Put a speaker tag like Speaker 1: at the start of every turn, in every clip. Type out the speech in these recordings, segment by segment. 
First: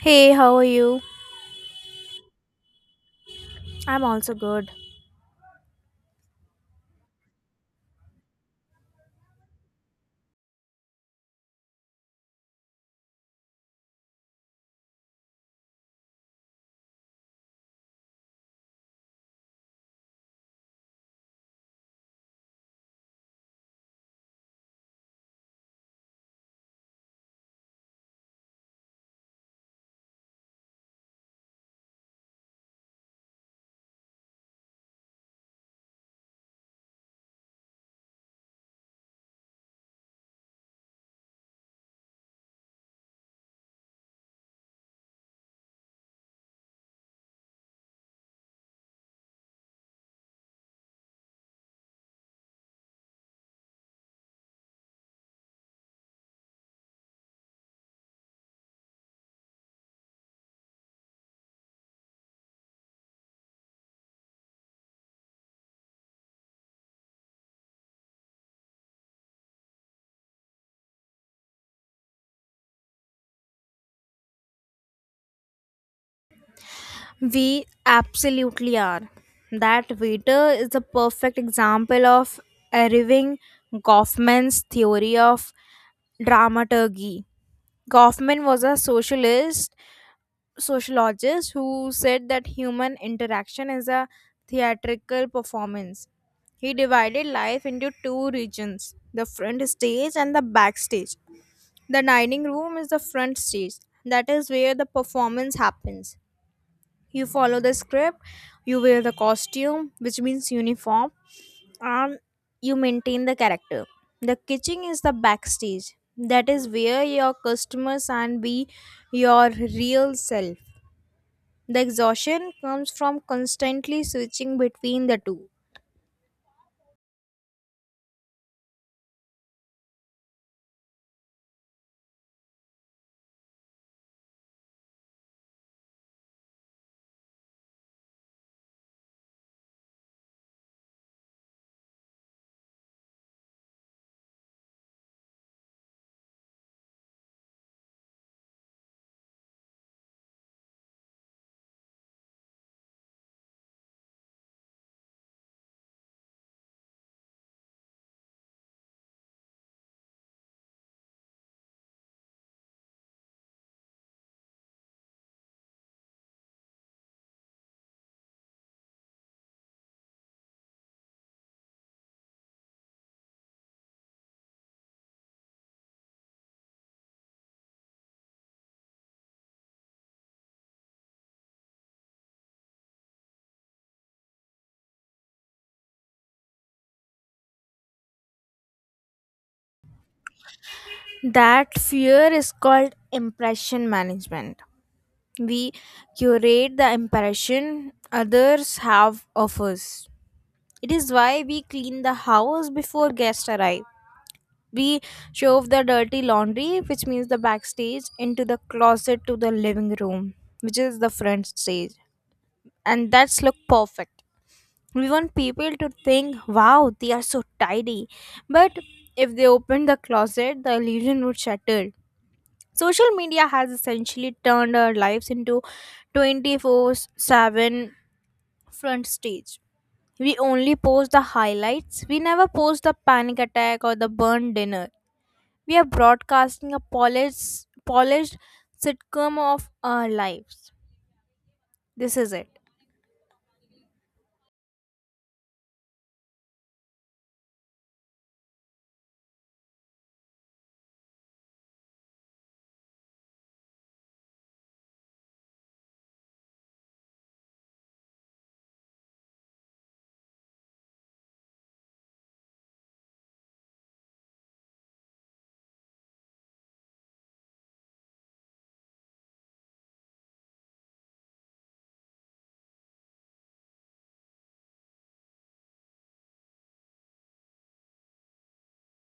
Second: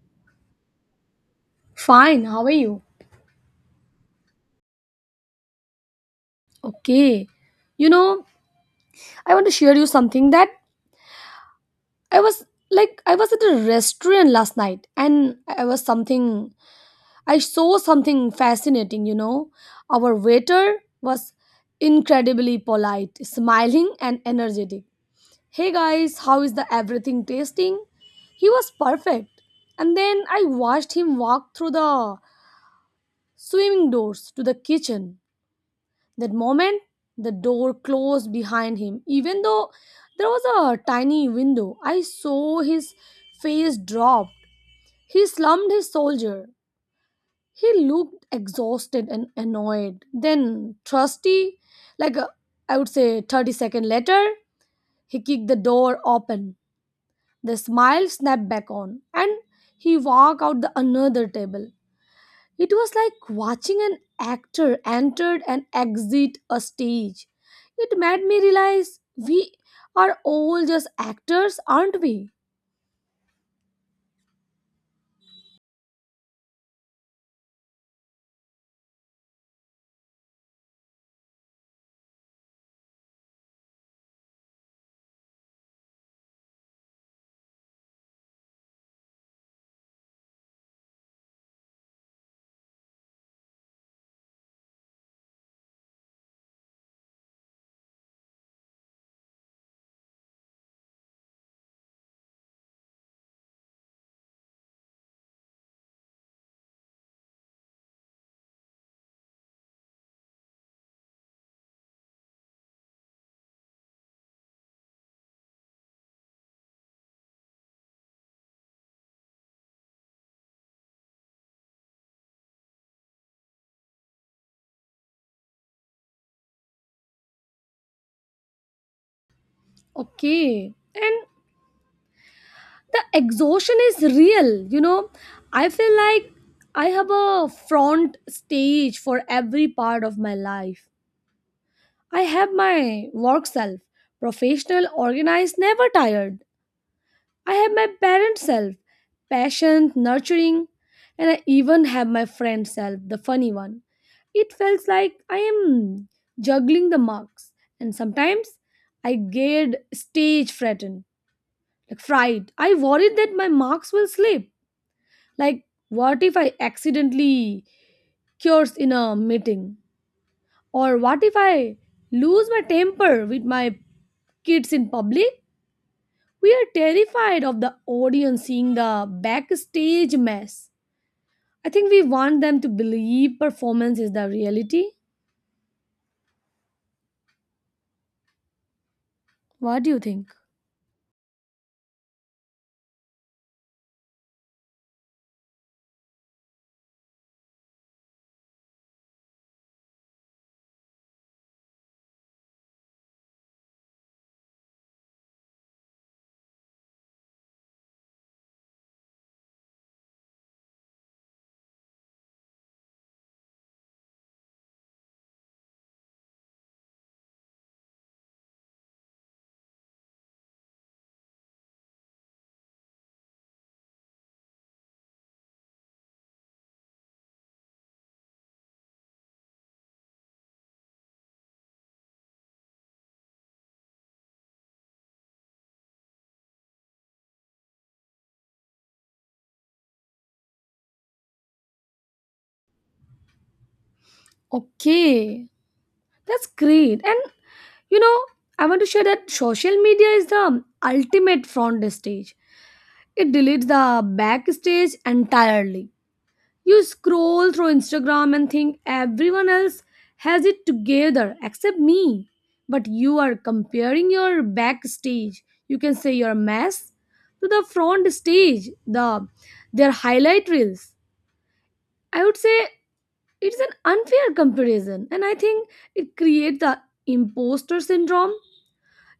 Speaker 1: Hey, how are you?
Speaker 2: Fine, how are you?
Speaker 1: I'm also good.
Speaker 2: Okay. You know, I want to share you something that I was at a restaurant last night, and I saw something fascinating, you know. Our waiter was incredibly polite, smiling and energetic. Hey guys, how is the everything tasting? He was perfect. And then I watched him walk through the swimming doors to the kitchen. That moment, the door closed behind him. Even though there was a tiny window, I saw his face dropped. He slumped his soldier. He looked exhausted and annoyed. Then, trusty, like a, I would say 30 seconds later, he kicked the door open. The smile snapped back on, and he walked out the another table. It was like watching an actor enter and exit a stage. It made me realize we are all just actors, aren't we?
Speaker 1: We absolutely are. That waiter is the perfect example of Irving Goffman's theory of dramaturgy. Goffman was a socialist sociologist who said that human interaction is a theatrical performance. He divided life into two regions, the front stage and the backstage. The dining room is the front stage. That is where the performance happens. You follow the script, you wear the costume, which means uniform, and you maintain the character. The kitchen is the backstage. That is where your customers and be your real self. The exhaustion comes from constantly switching between the two.
Speaker 2: Okay. And the exhaustion is real, you know. I feel like I have a front stage for every part of my life. I have my work self, professional, organized, never tired. I have my parent self, patient, nurturing, and I even have my friend self, the funny one. It felt like I am juggling the marks, and sometimes I get stage frightened, like fright. I worried that my marks will slip. Like, what if I accidentally curse in a meeting? Or what if I lose my temper with my kids in public? We are terrified of the audience seeing the backstage mess. I think we want them to believe performance is the reality. What do you think?
Speaker 1: That fear is called impression management. We curate the impression others have of us. It is why we clean the house before guests arrive. We shove the dirty laundry, which means the backstage, into the closet to the living room, which is the front stage. And that's look perfect. We want people to think, wow, they are so tidy. But if they opened the closet, the illusion would shatter. Social media has essentially turned our lives into 24/7 front stage. We only post the highlights. We never post the panic attack or the burnt dinner. We are broadcasting a polished sitcom of our lives. This is it.
Speaker 2: Okay, that's great. And you know, I want to share that social media is the ultimate front stage. It deletes the backstage entirely. You scroll through Instagram and think everyone else has it together except me. But you are comparing your backstage, you can say your mess, to the front stage, the their highlight reels. I would say it's an unfair comparison, and I think it creates the imposter syndrome.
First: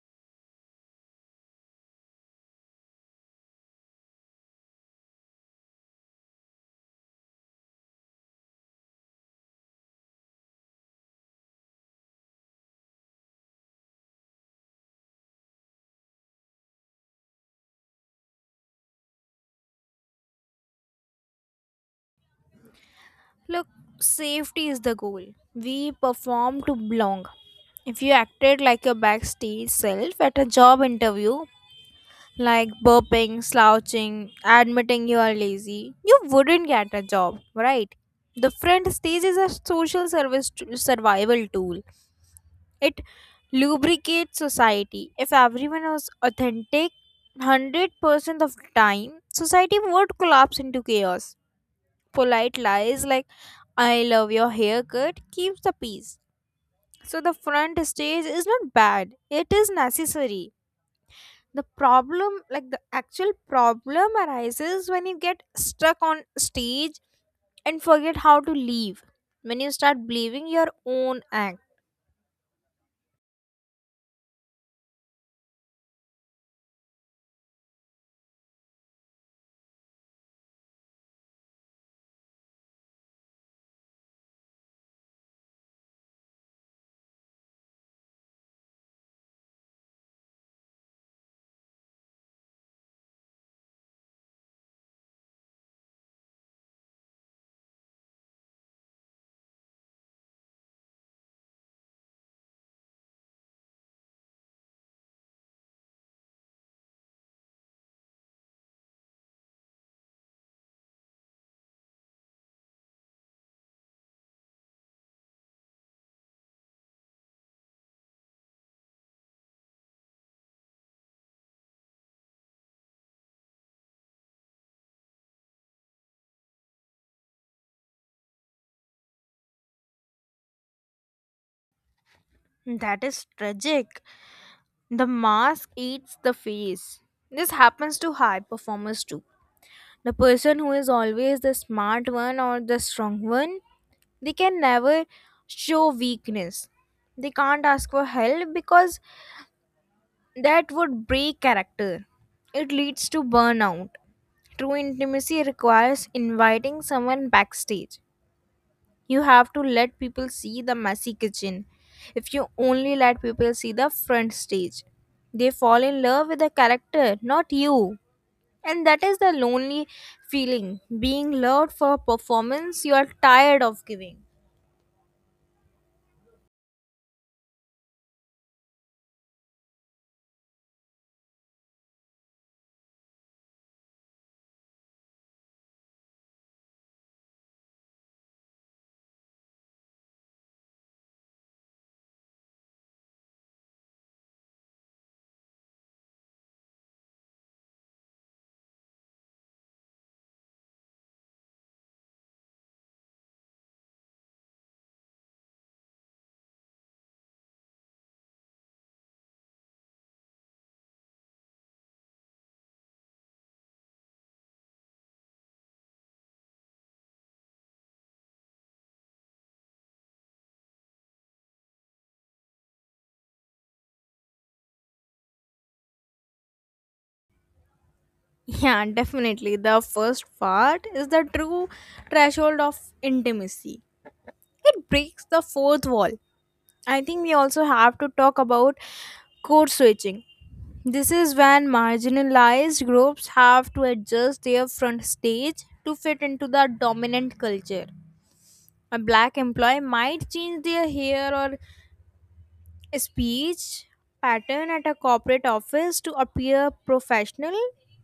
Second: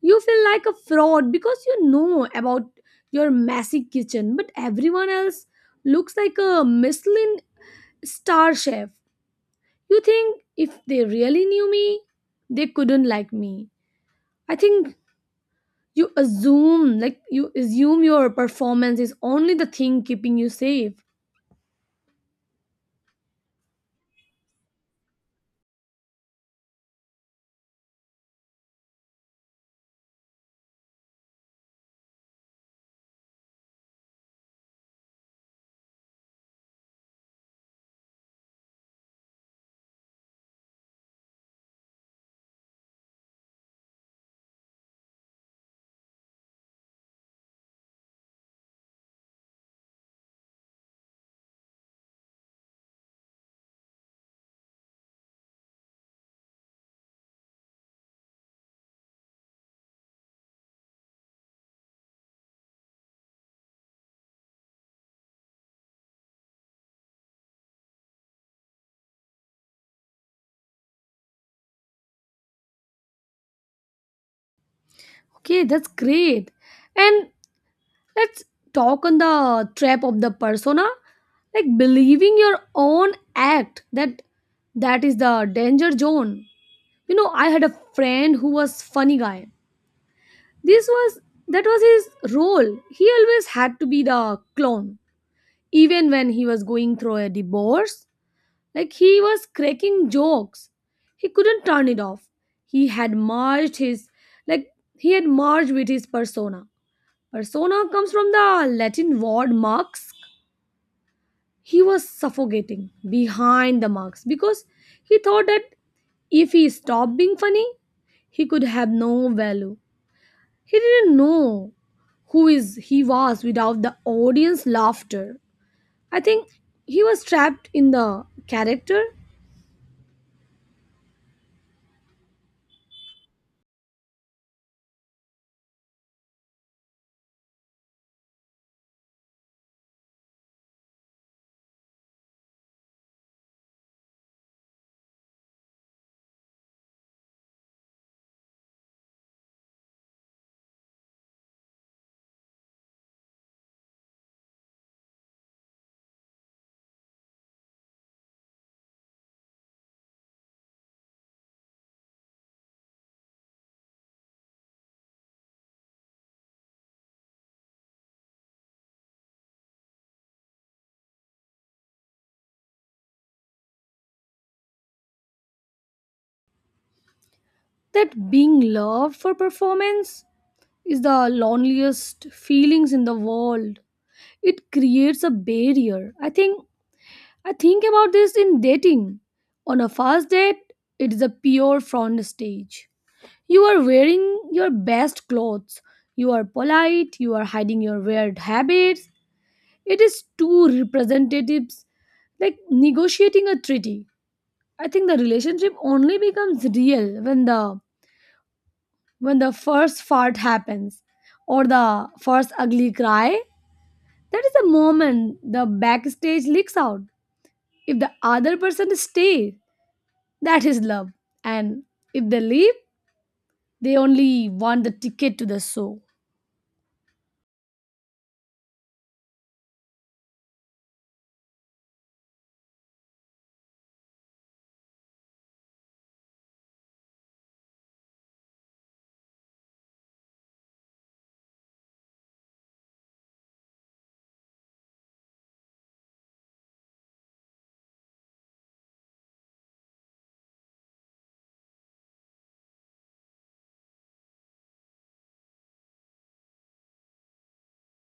Speaker 2: You feel like a fraud because you know about your messy kitchen, but everyone else looks like a Michelin star chef. You think if they really knew me, they couldn't like me. I think you assume, like, you assume your performance is only the thing keeping you safe.
Speaker 1: Look, safety is the goal. We perform to belong. If you acted like your backstage self at a job interview, like burping, slouching, admitting you are lazy, you wouldn't get a job, right? The front stage is a survival tool. It lubricates society. If everyone was authentic 100% of the time, society would collapse into chaos. Polite lies like I love your haircut keeps the peace. So the front stage is not bad, it is necessary. The problem, like the actual problem, arises when you get stuck on stage and forget how to leave, when you start believing your own act.
Speaker 2: Okay, that's great. And let's talk on the trap of the persona, like believing your own act, that is the danger zone. You know, I had a friend who was funny guy. This was that was his role. He always had to be the clown even when he was going through a divorce. Like he was cracking jokes. He couldn't turn it off. He had merged his like he had merged with his persona. Persona comes from the Latin word mask. He was suffocating behind the mask because he thought that if he stopped being funny, he could have no value. He didn't know who is he was without the audience laughter. I think he was trapped in the character,
Speaker 1: That is tragic. The mask eats the face. This happens to high performers too. The person who is always the smart one or the strong one, they can never show weakness. They can't ask for help because that would break character. It leads to burnout. True intimacy requires inviting someone backstage. You have to let people see the messy kitchen. If you only let people see the front stage, they fall in love with the character, not you. And that is the lonely feeling, being loved for a performance you are tired of giving.
Speaker 2: that being loved for performance is the loneliest feelings in the world. It creates a barrier. I think about this in dating. On a first date, it is a pure front stage. You are wearing your best clothes. You are polite, you are hiding your weird habits. It is two representatives like negotiating a treaty. I think the relationship only becomes real when the first fart happens, or the first ugly cry. That is the moment the backstage leaks out. If the other person stays, that is love. And if they leave, they only want the ticket to the show.
Speaker 1: Yeah, definitely. The first part is the true threshold of intimacy. It breaks the fourth wall. I think we also have to talk about code switching. This is when marginalized groups have to adjust their front stage to fit into the dominant culture. A black employee might change their hair or speech pattern at a corporate office to appear professional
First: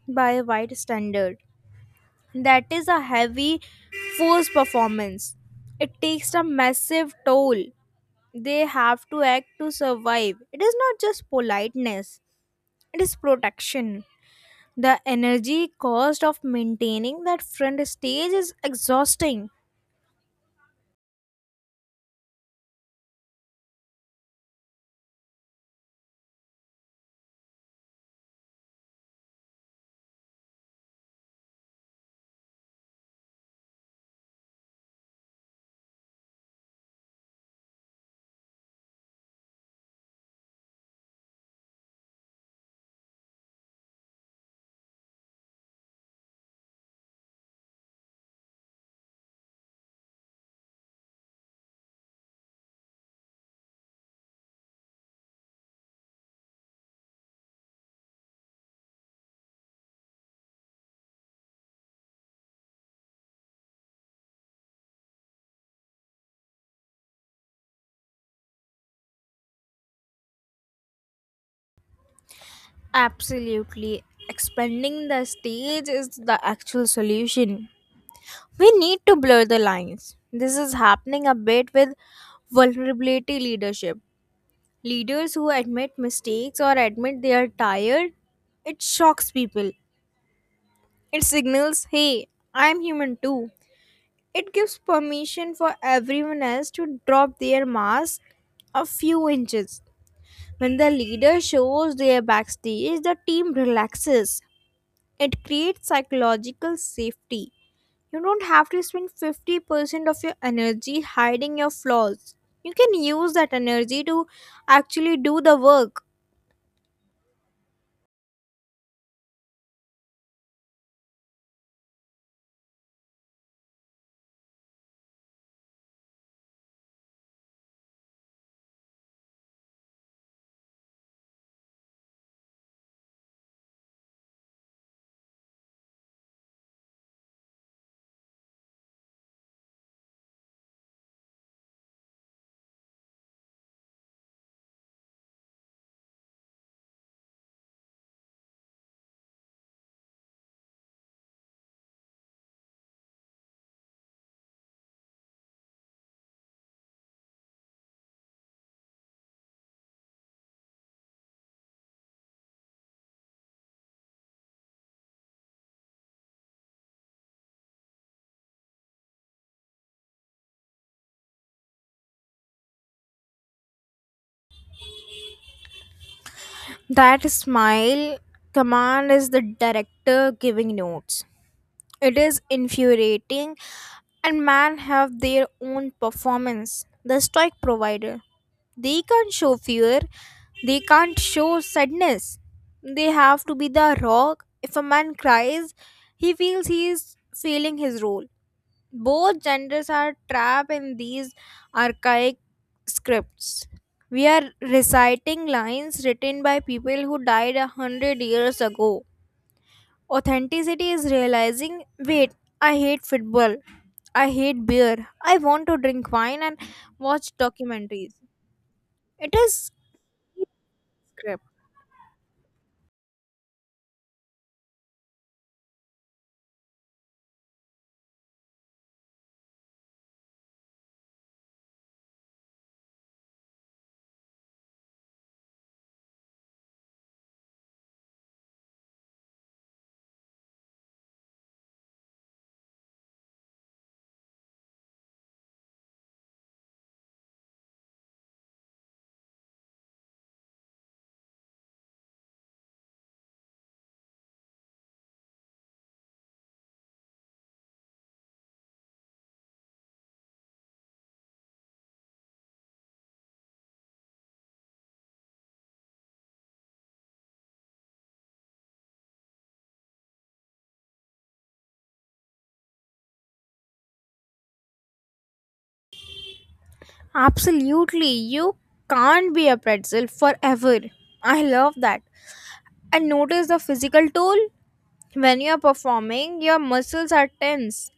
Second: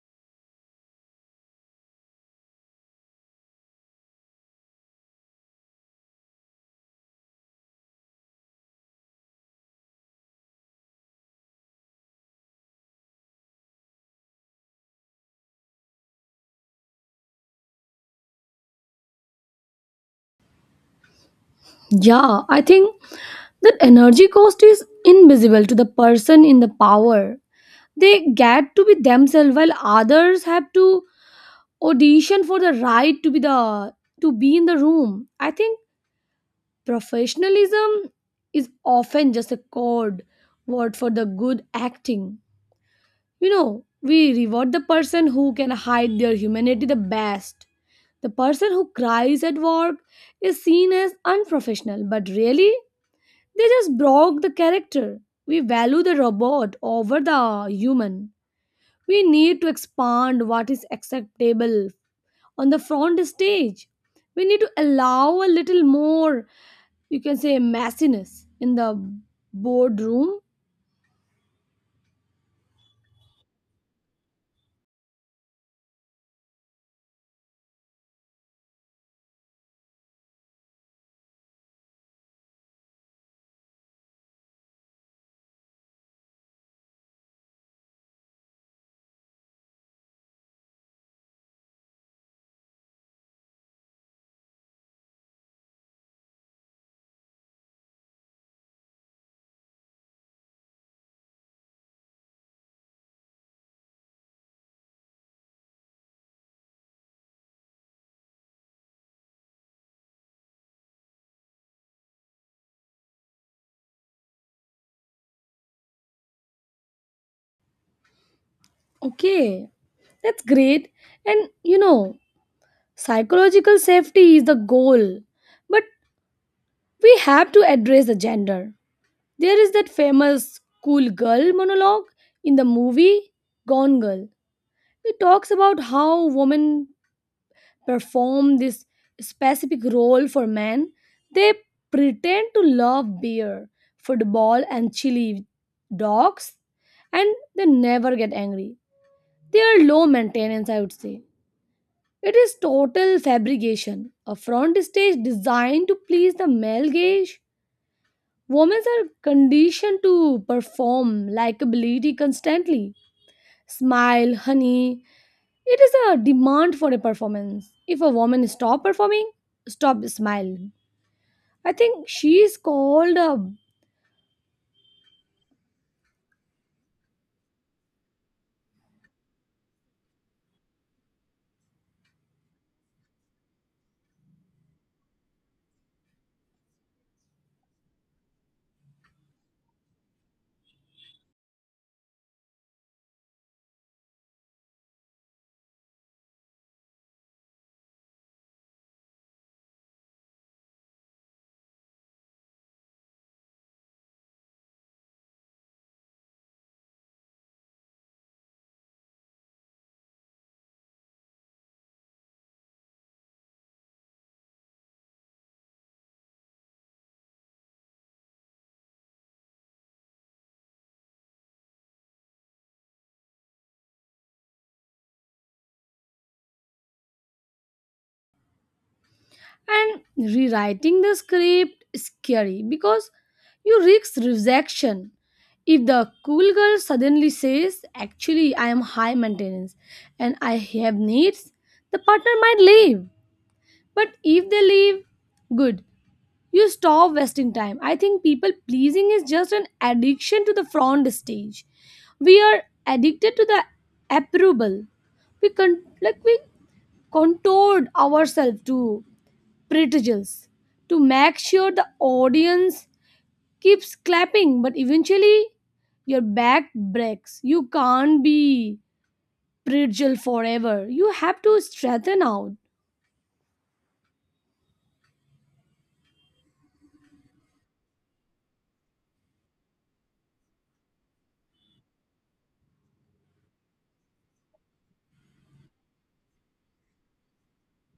Speaker 1: by a white standard. That is a heavy forced performance. It takes a massive toll. They have to act to survive. It is not just politeness, it is protection. The energy cost of maintaining that front stage is exhausting.
Speaker 2: Yeah, I think that energy cost is invisible to the person in the power. They get to be themselves while others have to audition for the right to be in the room. I think professionalism is often just a code word for the good acting. You know, we reward the person who can hide their humanity the best. The person who cries at work is seen as unprofessional, but really they just broke the character. We value the robot over the human. We need to expand what is acceptable on the front stage. We need to allow a little more, you can say, messiness in the boardroom.
Speaker 1: Absolutely. Expanding the stage is the actual solution. We need to blur the lines. This is happening a bit with vulnerability leadership. Leaders who admit mistakes or admit they are tired, it shocks people. It signals, hey, I'm human too. It gives permission for everyone else to drop their mask a few inches. When the leader shows their backstage, the team relaxes. It creates psychological safety. You don't have to spend 50% of your energy hiding your flaws. You can use that energy to actually do the work.
Speaker 2: Okay, that's great. And you know, psychological safety is the goal. But we have to address the gender. There is that famous cool girl monologue in the movie Gone Girl. It talks about how women perform this specific role for men. They pretend to love beer, football, and chili dogs, and they never get angry. They are low maintenance, I would say. It is total fabrication, a front stage designed to please the male gaze. Women are conditioned to perform likability constantly, smile, honey. It is a demand for a performance. If a woman stop performing, stop smiling. I think she is called up,
Speaker 1: That smile command is the director giving notes. It is infuriating, and men have their own performance. The stoic provider. They can't show fear, they can't show sadness. They have to be the rock. If a man cries, he feels he is failing his role. Both genders are trapped in these archaic scripts. We are reciting lines written by people who died 100 years ago. Authenticity is realizing, wait, I hate football. I hate beer. I want to drink wine and watch documentaries. It is script.
Speaker 2: and rewriting the script is scary because you risk rejection. If the cool girl suddenly says, actually I am high maintenance and I have needs, the partner might leave. But if they leave, good. You stop wasting time. I think people pleasing is just an addiction to the front stage. We are addicted to the approval. We contoured ourselves to pretzels to make sure the audience keeps clapping, but eventually your back breaks. You can't be pretzel forever. You have to straighten out.
Speaker 1: Absolutely. You can't be a pretzel forever. I love that. And notice the physical toll. When you are performing, your muscles are tense,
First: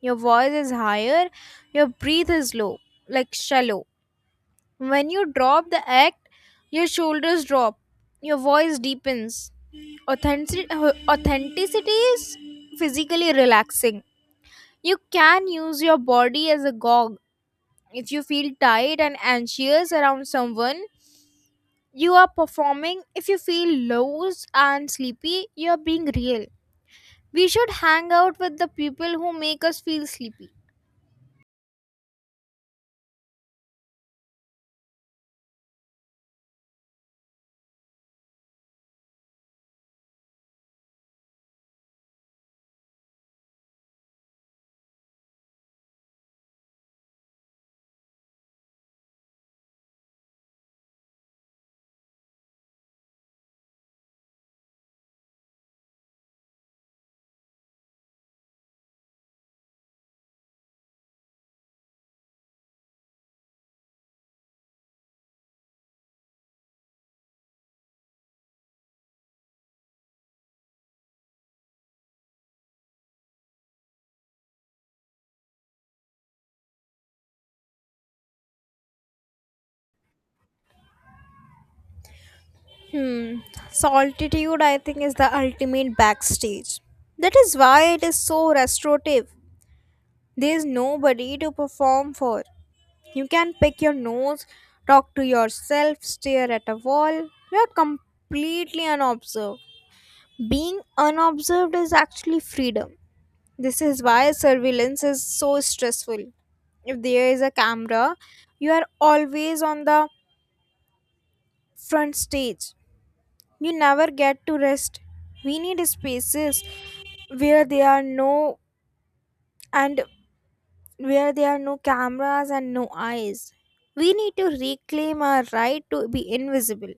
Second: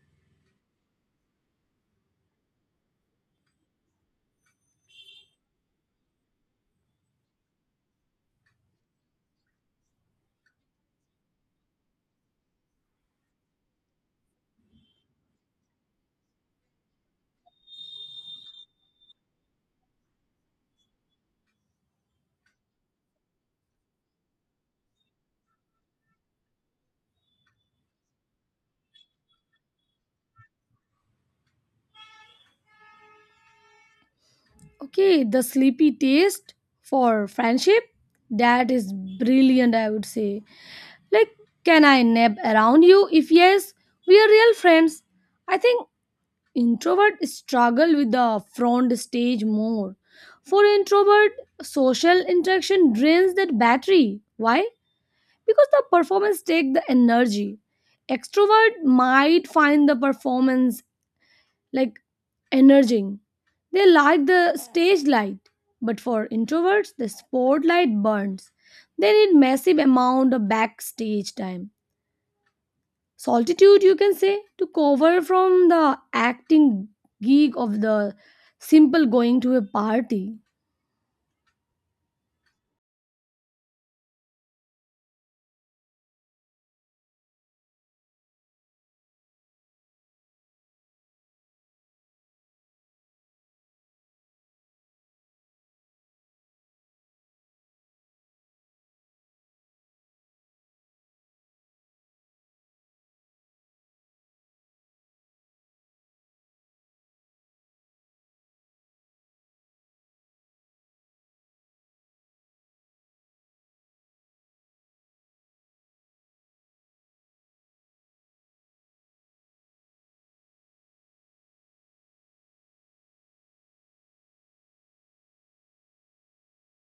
Speaker 1: your voice is higher, your breath is low, like shallow. When you drop the act, your shoulders drop, your voice deepens. Authentic- Authenticity is physically relaxing. You can use your body as a gog. If you feel tired and anxious around someone, you are performing. If you feel loose and sleepy, you are being real. We should hang out with the people who make us feel sleepy.
Speaker 2: Okay, the sleepy taste for friendship. That is brilliant, I would say. Like, can I nap around you? If yes, we are real friends. I think introvert struggle with the front stage more. For introvert, social interaction drains that battery. Why? Because the performance take the energy. Extrovert might find the performance like energizing. They like the stage light, but for introverts, the spotlight burns. They need massive amount of backstage time. Solitude, you can say, to cover from the acting gig of the simple going to a party.
Speaker 1: Hmm. Solitude, I think, is the ultimate backstage. That is why it is so restorative. There is nobody to perform for. You can pick your nose, talk to yourself, stare at a wall. You are completely unobserved. Being unobserved is actually freedom. This is why surveillance is so stressful. If there is a camera, you are always on the front stage. You never get to rest. We need spaces where there are no and where there are no cameras and no eyes. We need to reclaim our right to be invisible.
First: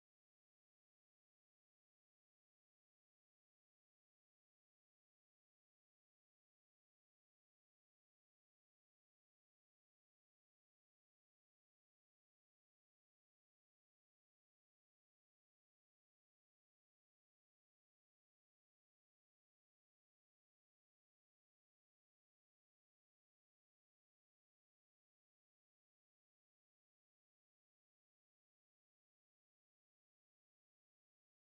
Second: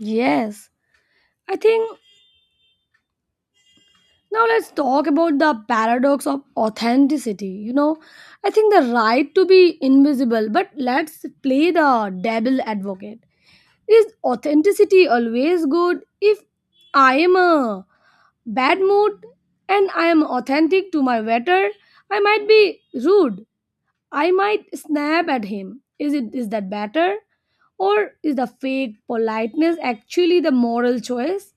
Speaker 2: Yes, I think now let's talk about the paradox of authenticity. You know, I think the right to be invisible, but let's play the devil advocate. Is authenticity always good? If I am a bad mood and I am authentic to my waiter, I might be rude. I might snap at him. Is that better? Or is the fake politeness actually the moral choice?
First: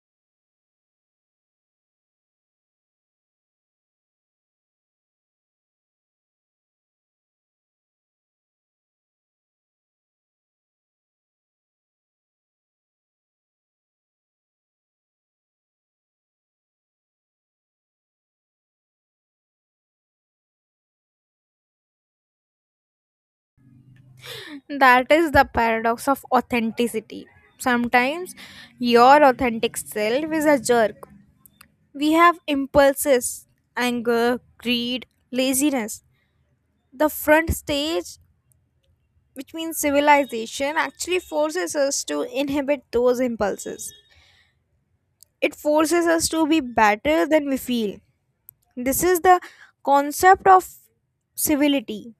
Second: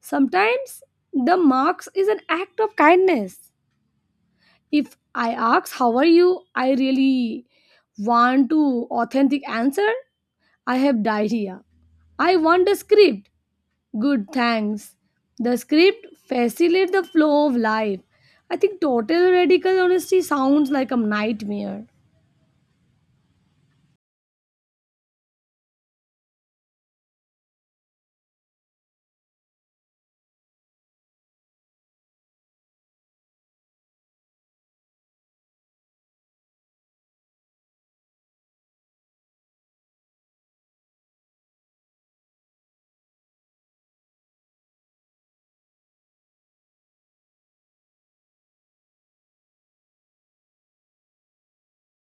Speaker 2: Sometimes the marks is an act of kindness. If I ask how are you, I really want to authentic answer. I have diarrhea. I want a script. Good, thanks. The script facilitates the flow of life. I think total radical honesty sounds like a nightmare.
Speaker 1: That is the paradox of authenticity. Sometimes your authentic self is a jerk. We have impulses, anger, greed, laziness. The front stage, which means civilization, actually forces us to inhibit those impulses. It forces us to be better than we feel. This is the concept of civility.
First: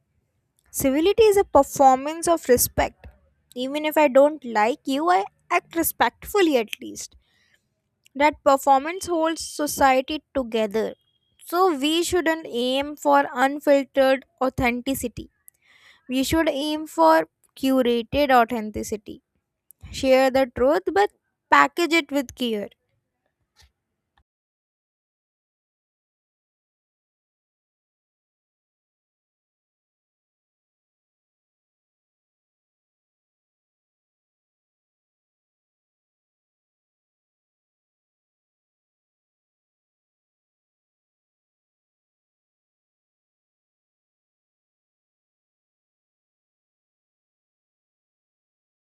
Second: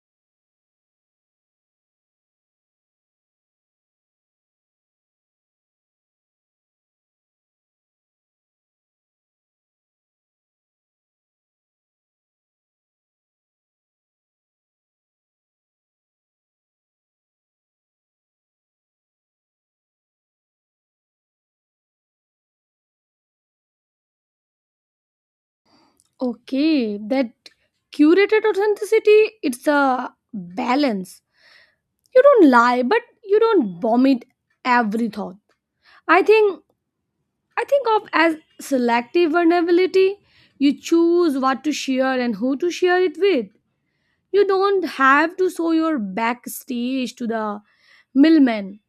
Speaker 1: Civility is a performance of respect. Even if I don't like you, I act respectfully at least. That performance holds society together. So we shouldn't aim for unfiltered authenticity. We should aim for curated authenticity. Share the truth but package it with care.
Speaker 2: Okay, that curated authenticity, it's a balance. You don't lie, but you don't vomit every thought. I think I think of as selective vulnerability. You choose what to share and who to share it with. You don't have to show your backstage to the middleman.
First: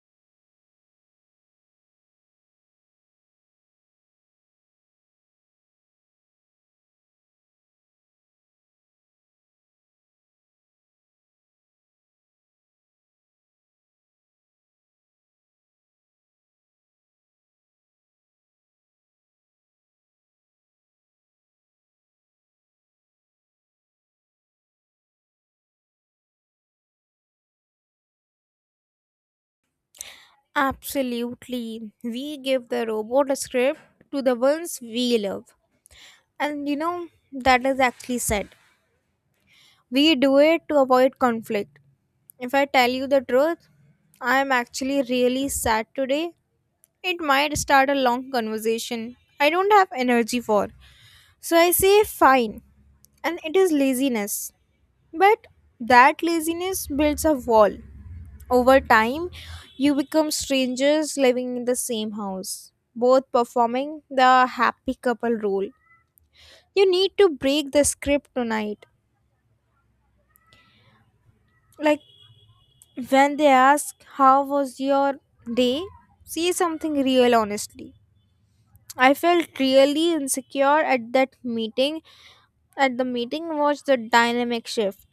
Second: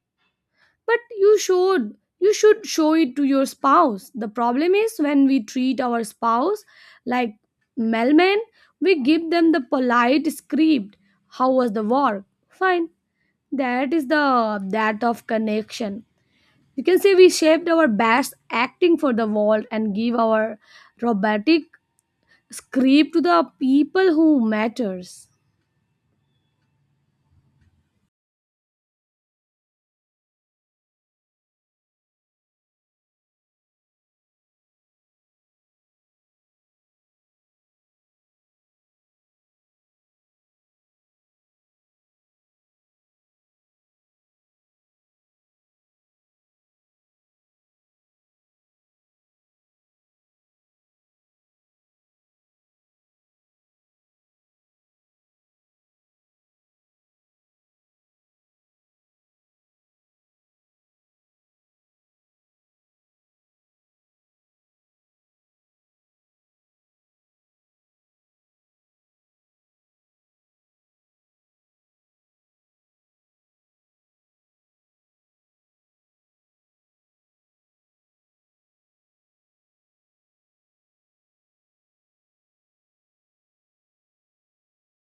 Speaker 2: But you should show it to your spouse. The problem is when we treat our spouse like mailmen, we give them the polite script. How was the work? Fine. That is the that of connection. You can say we shaped our best acting for the world and give our robotic script to the people who matters.
Speaker 1: Absolutely. We give the robot a script to the ones we love. And you know that is actually said. We do it to avoid conflict. If I tell you the truth, I am actually really sad today. It might start a long conversation I don't have energy for. So I say fine. And it is laziness. But that laziness builds a wall. Over time, you become strangers living in the same house, both performing the happy couple role. You need to break the script tonight. Like when they ask, how was your day? Say something real, honestly. I felt really insecure at that meeting. At the meeting, was the dynamic shift.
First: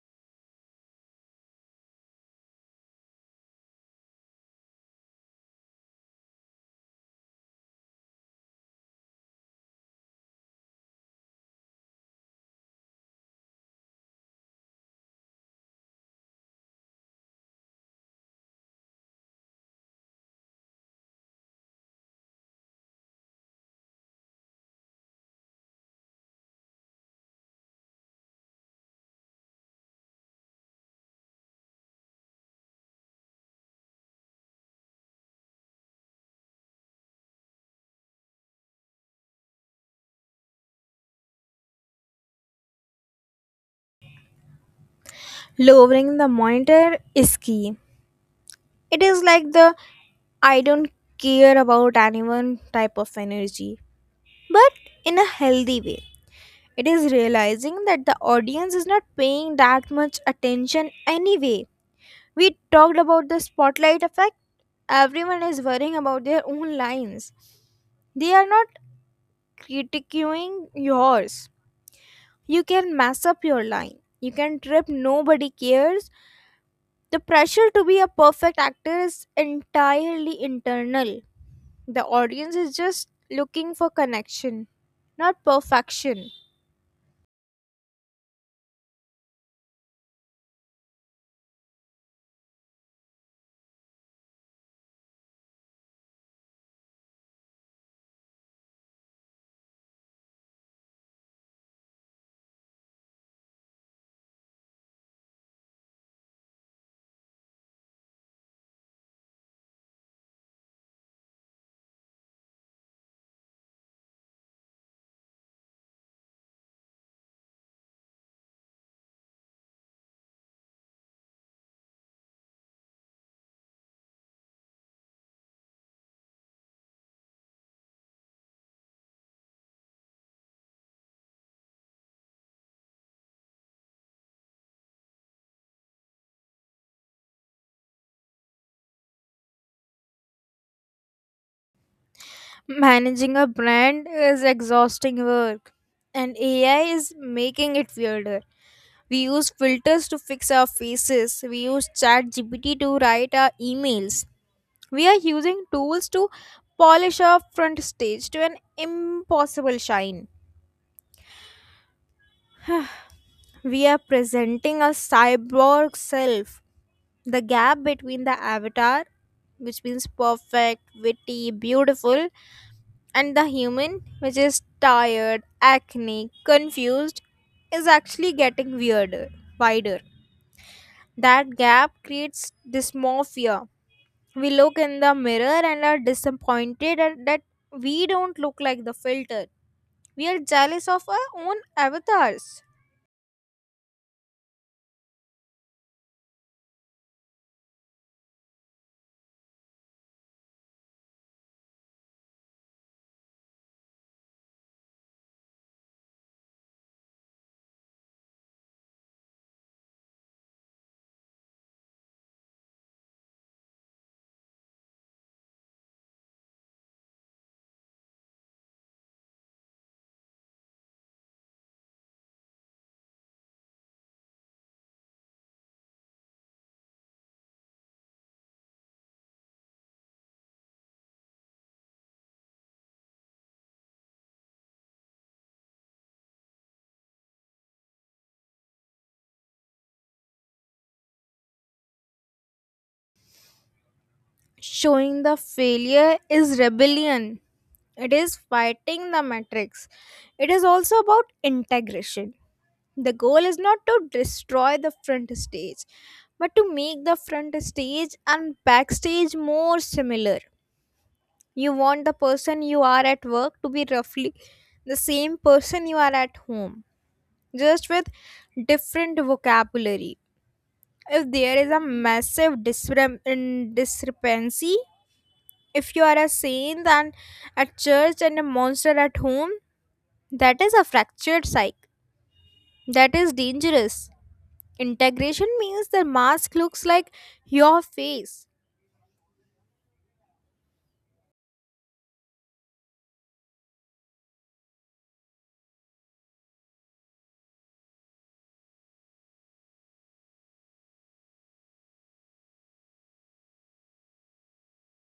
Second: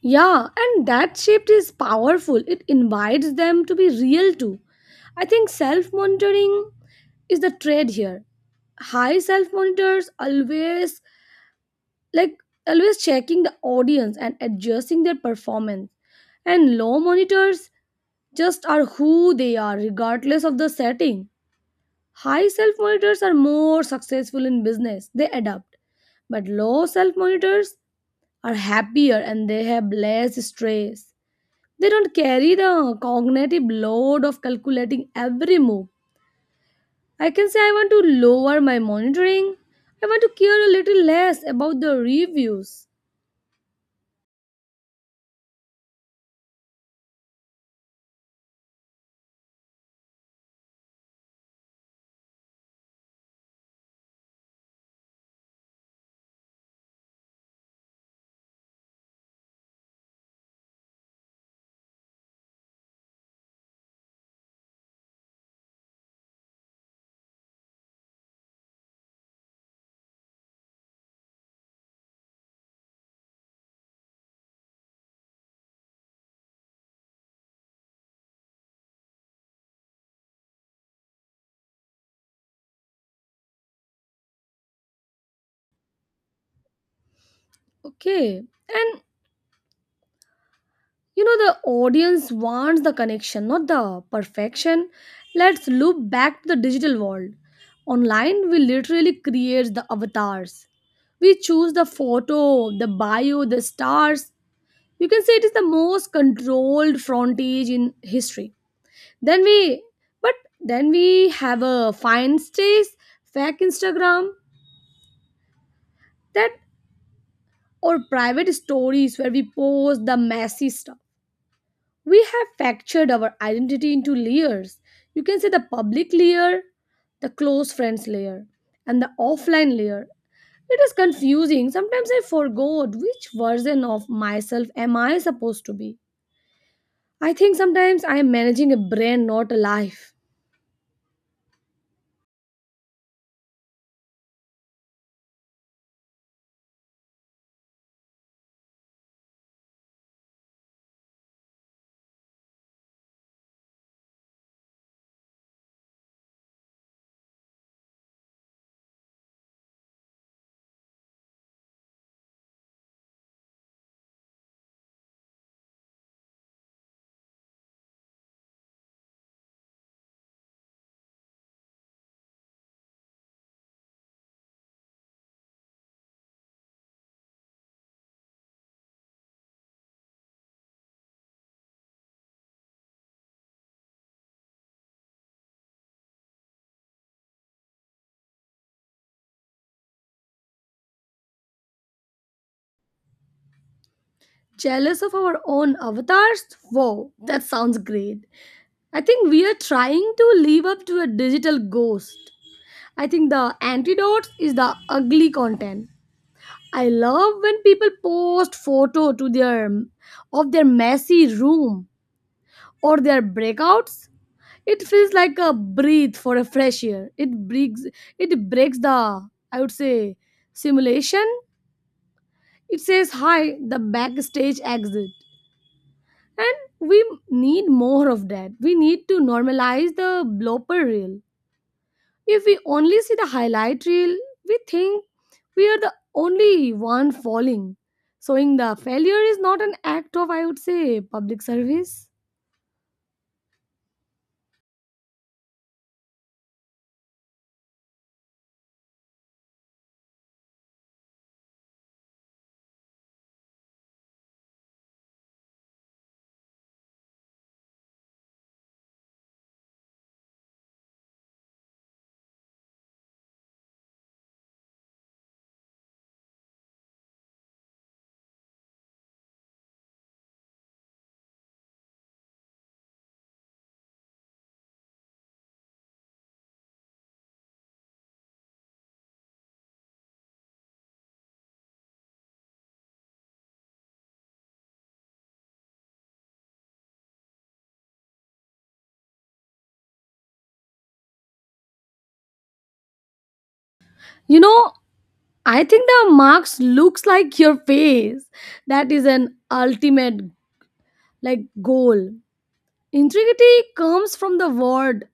Speaker 2: Yeah, and that shift is powerful. It invites them to be real too. I think self monitoring is the trade here. High self monitors always like always checking the audience and adjusting their performance. And low monitors just are who they are regardless of the setting. High self monitors are more successful in business. They adapt. But low self monitors are happier and they have less stress. They don't carry the cognitive load of calculating every move. I can say I want to lower my monitoring. I want to care a little less about the reviews.
Speaker 1: Lowering the monitor is key. It is like the I don't care about anyone type of energy, but in a healthy way. It is realizing that the audience is not paying that much attention anyway. We talked about the spotlight effect. Everyone is worrying about their own lines. They are not critiquing yours. You can mess up your line. You can trip, nobody cares. The pressure to be a perfect actor is entirely internal. The audience is just looking for connection, not perfection.
Speaker 2: Okay. And you know, the audience wants the connection, not the perfection. Let's loop back to the digital world. Online, we literally create the avatars. We choose the photo, the bio, the stars. You can say it is the most controlled frontage in history. Then we, but then we have a fine stays, fake Instagram, that or private stories where we post the messy stuff. We have fractured our identity into layers. You can say the public layer, the close friends layer, and the offline layer. It is confusing. Sometimes I forgot which version of myself am I supposed to be. I think sometimes I am managing a brand, not a life.
Speaker 1: Managing a brand is exhausting work, and AI is making it weirder. We use filters to fix our faces, we use ChatGPT to write our emails. We are using tools to polish our front stage to an impossible shine. We are presenting a cyborg self. The gap between the avatar, which means perfect, witty, beautiful, and the human, which is tired, acne, confused, is actually getting weirder, wider. That gap creates dysmorphia. We look in the mirror and are disappointed that we don't look like the filter. We are jealous of our own avatars.
Speaker 2: Jealous of our own avatars? Wow, that sounds great. I think we are trying to live up to a digital ghost. I think the antidote is the ugly content. I love when people post photo to their of their messy room or their breakouts. It feels like a breathe for a fresh air. It breaks the I would say simulation. It says hi the backstage exit. And we need more of that. We need to normalize the blooper reel. If we only see the highlight reel, we think we are the only one falling. Showing the failure is not an act of, I would say, public service.
Speaker 1: Showing the failure is rebellion. It is fighting the matrix. It is also about integration. The goal is not to destroy the front stage, but to make the front stage and backstage more similar. You want the person you are at work to be roughly the same person you are at home, just with different vocabulary. If there is a massive discrepancy, if you are a saint and at church and a monster at home, that is a fractured psyche. That is dangerous. Integration means the mask looks like your face.
Speaker 2: You know, I think the marks looks like your face. That is an ultimate like goal. Integrity comes from the word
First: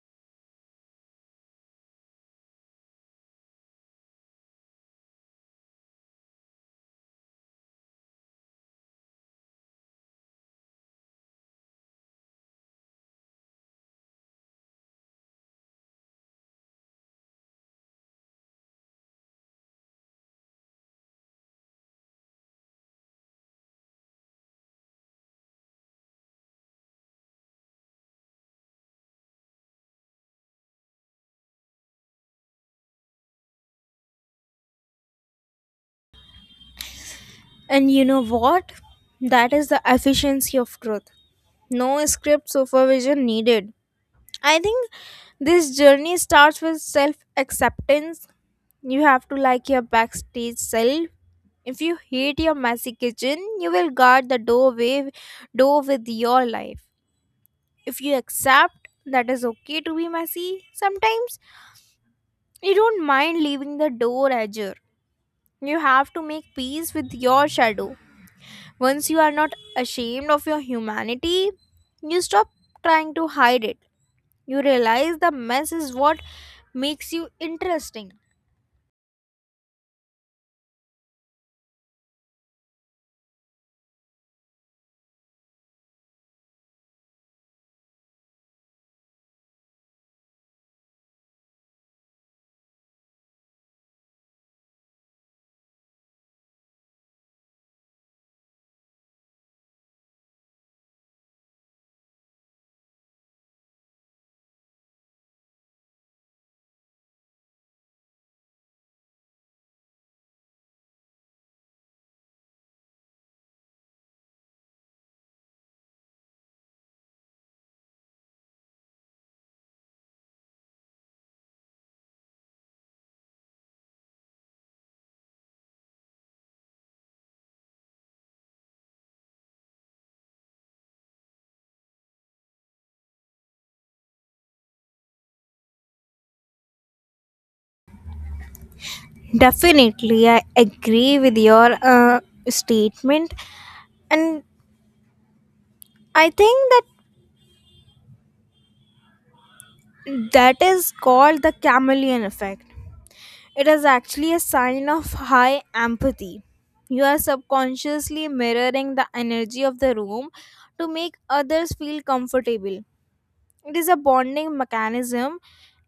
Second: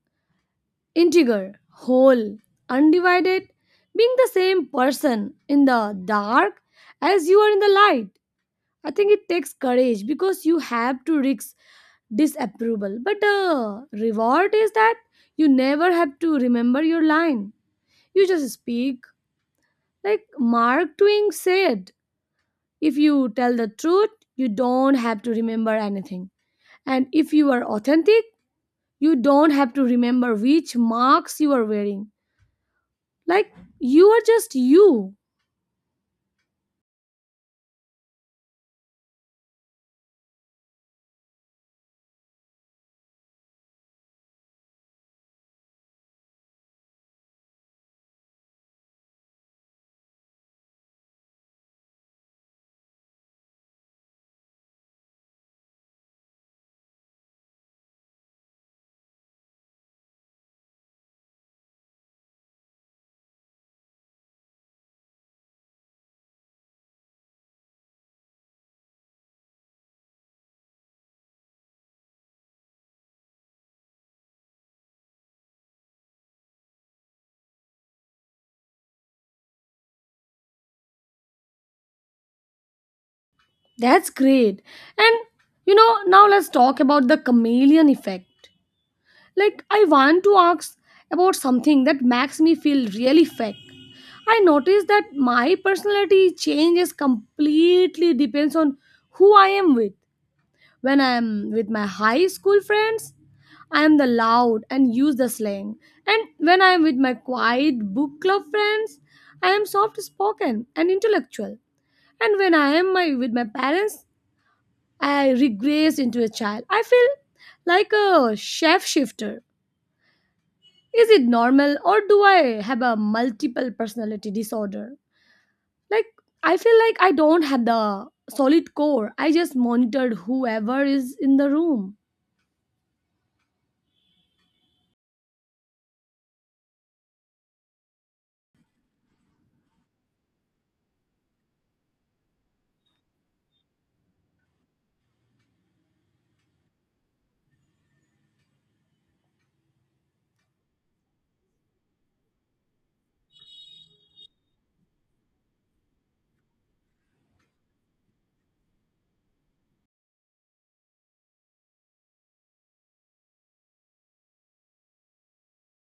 Speaker 2: Integer, whole, undivided, being the same person in the dark as you are in the light. I think it takes courage because you have to risk disapproval. But the reward is that you never have to remember your line. You just speak. Like Mark Twain said, if you tell the truth, you don't have to remember anything. And if you are authentic, you don't have to remember which marks you are wearing, like you are just you.
Speaker 1: And you know what? That is the efficiency of truth. No script supervision needed. I think this journey starts with self acceptance. You have to like your backstage self. If you hate your messy kitchen, you will guard the doorway door with your life. If you accept that is okay to be messy, sometimes you don't mind leaving the door ajar. You have to make peace with your shadow. Once you are not ashamed of your humanity, you stop trying to hide it. You realize the mess is what makes you interesting.
Speaker 2: That's great. And you know, now let's talk about the chameleon effect. Like, I want to ask about something that makes me feel really fake. I notice that my personality changes completely depends on who I am with. When I am with my high school friends, I am the loud and use the slang. And when I am with my quiet book club friends, I am soft spoken and intellectual. And when with my parents, I regress into a child. I feel like a chef shifter. Is it normal, or do I have a multiple personality disorder? Like, I feel like I don't have the solid core. I just monitored whoever is in the room.
Speaker 1: Definitely, I agree with your statement, and I think that is called the chameleon effect. It is actually a sign of high empathy. You are subconsciously mirroring the energy of the room to make others feel comfortable. It is a bonding mechanism.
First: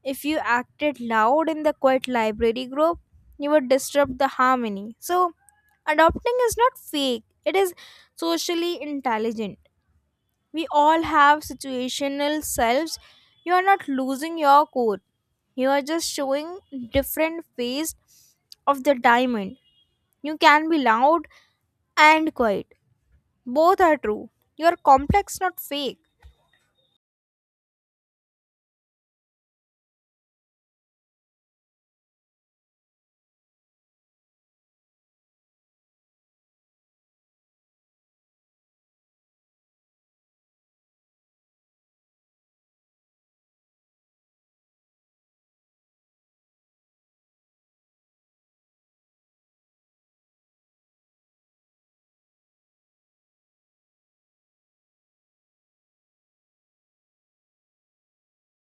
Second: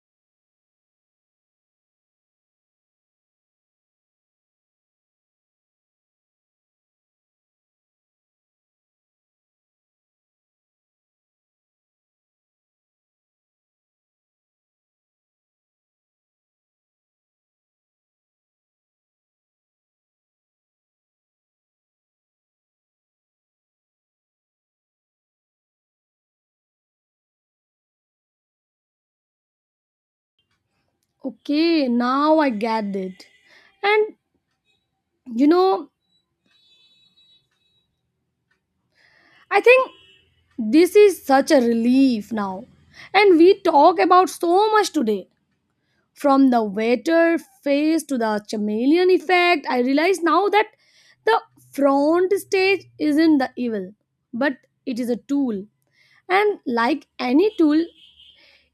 Speaker 1: If you acted loud in the quiet library group, you would disrupt the harmony. So, adopting is not fake, it is socially intelligent. We all have situational selves. You are not losing your core. You are just showing different phase of the diamond. You can be loud and quiet. Both are true. You are complex, not fake.
Speaker 2: Okay, now I get it. And you know, I think this is such a relief now. And we talk about so much today, from the waiter face to the chameleon effect. I realize now that the front stage isn't the evil, but it is a tool. And like any tool,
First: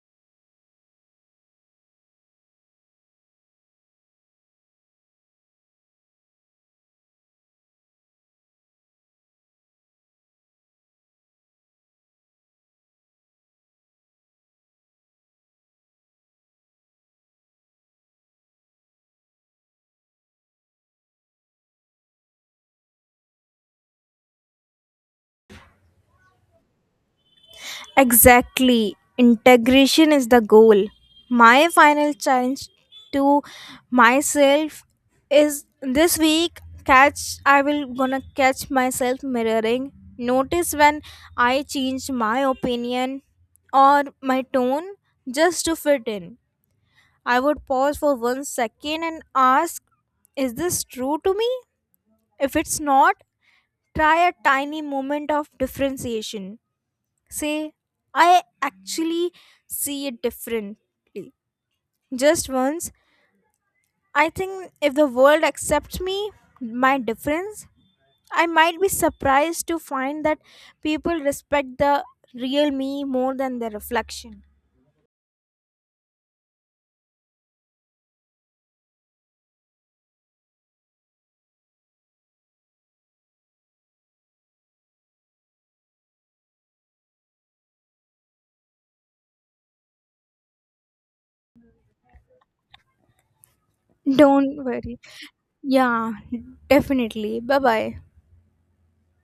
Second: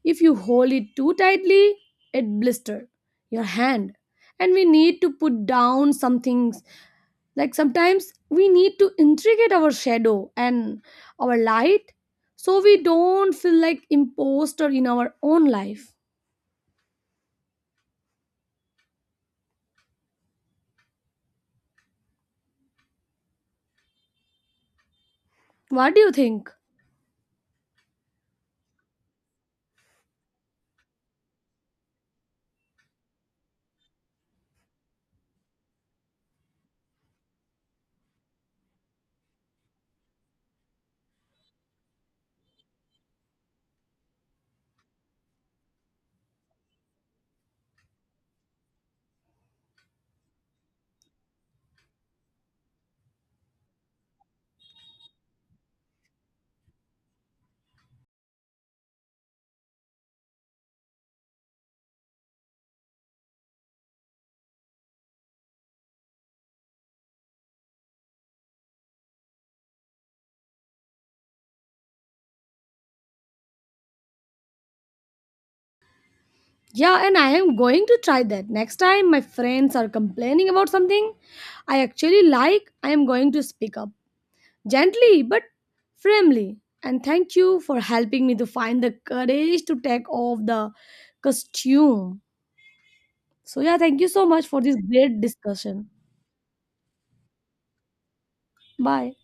Speaker 2: if you hold it too tightly, it blisters your hand. And we need to put down some things. Like sometimes we need to integrate our shadow and our light so we don't feel like imposter in our own life. What do you think?
Speaker 1: Exactly. Integration is the goal. My final challenge to myself is, this week, catch I will gonna catch myself mirroring. Notice when I change my opinion or my tone just to fit in. I would pause for 1 second and ask, is this true to me? If it's not, try a tiny moment of differentiation. Say I actually see it differently, just once. I think if the world accepts me, my difference, I might be surprised to find that people respect the real me more than the reflection.
Speaker 2: Yeah, and I am going to try that. Next time my friends are complaining about something I actually like, I am going to speak up gently but firmly. And thank you for helping me to find the courage to take off the costume. So, yeah, thank you so much
Speaker 1: Don't
Speaker 2: for this
Speaker 1: worry.
Speaker 2: great discussion.
Speaker 1: Yeah, definitely. Bye bye.
Speaker 2: Bye.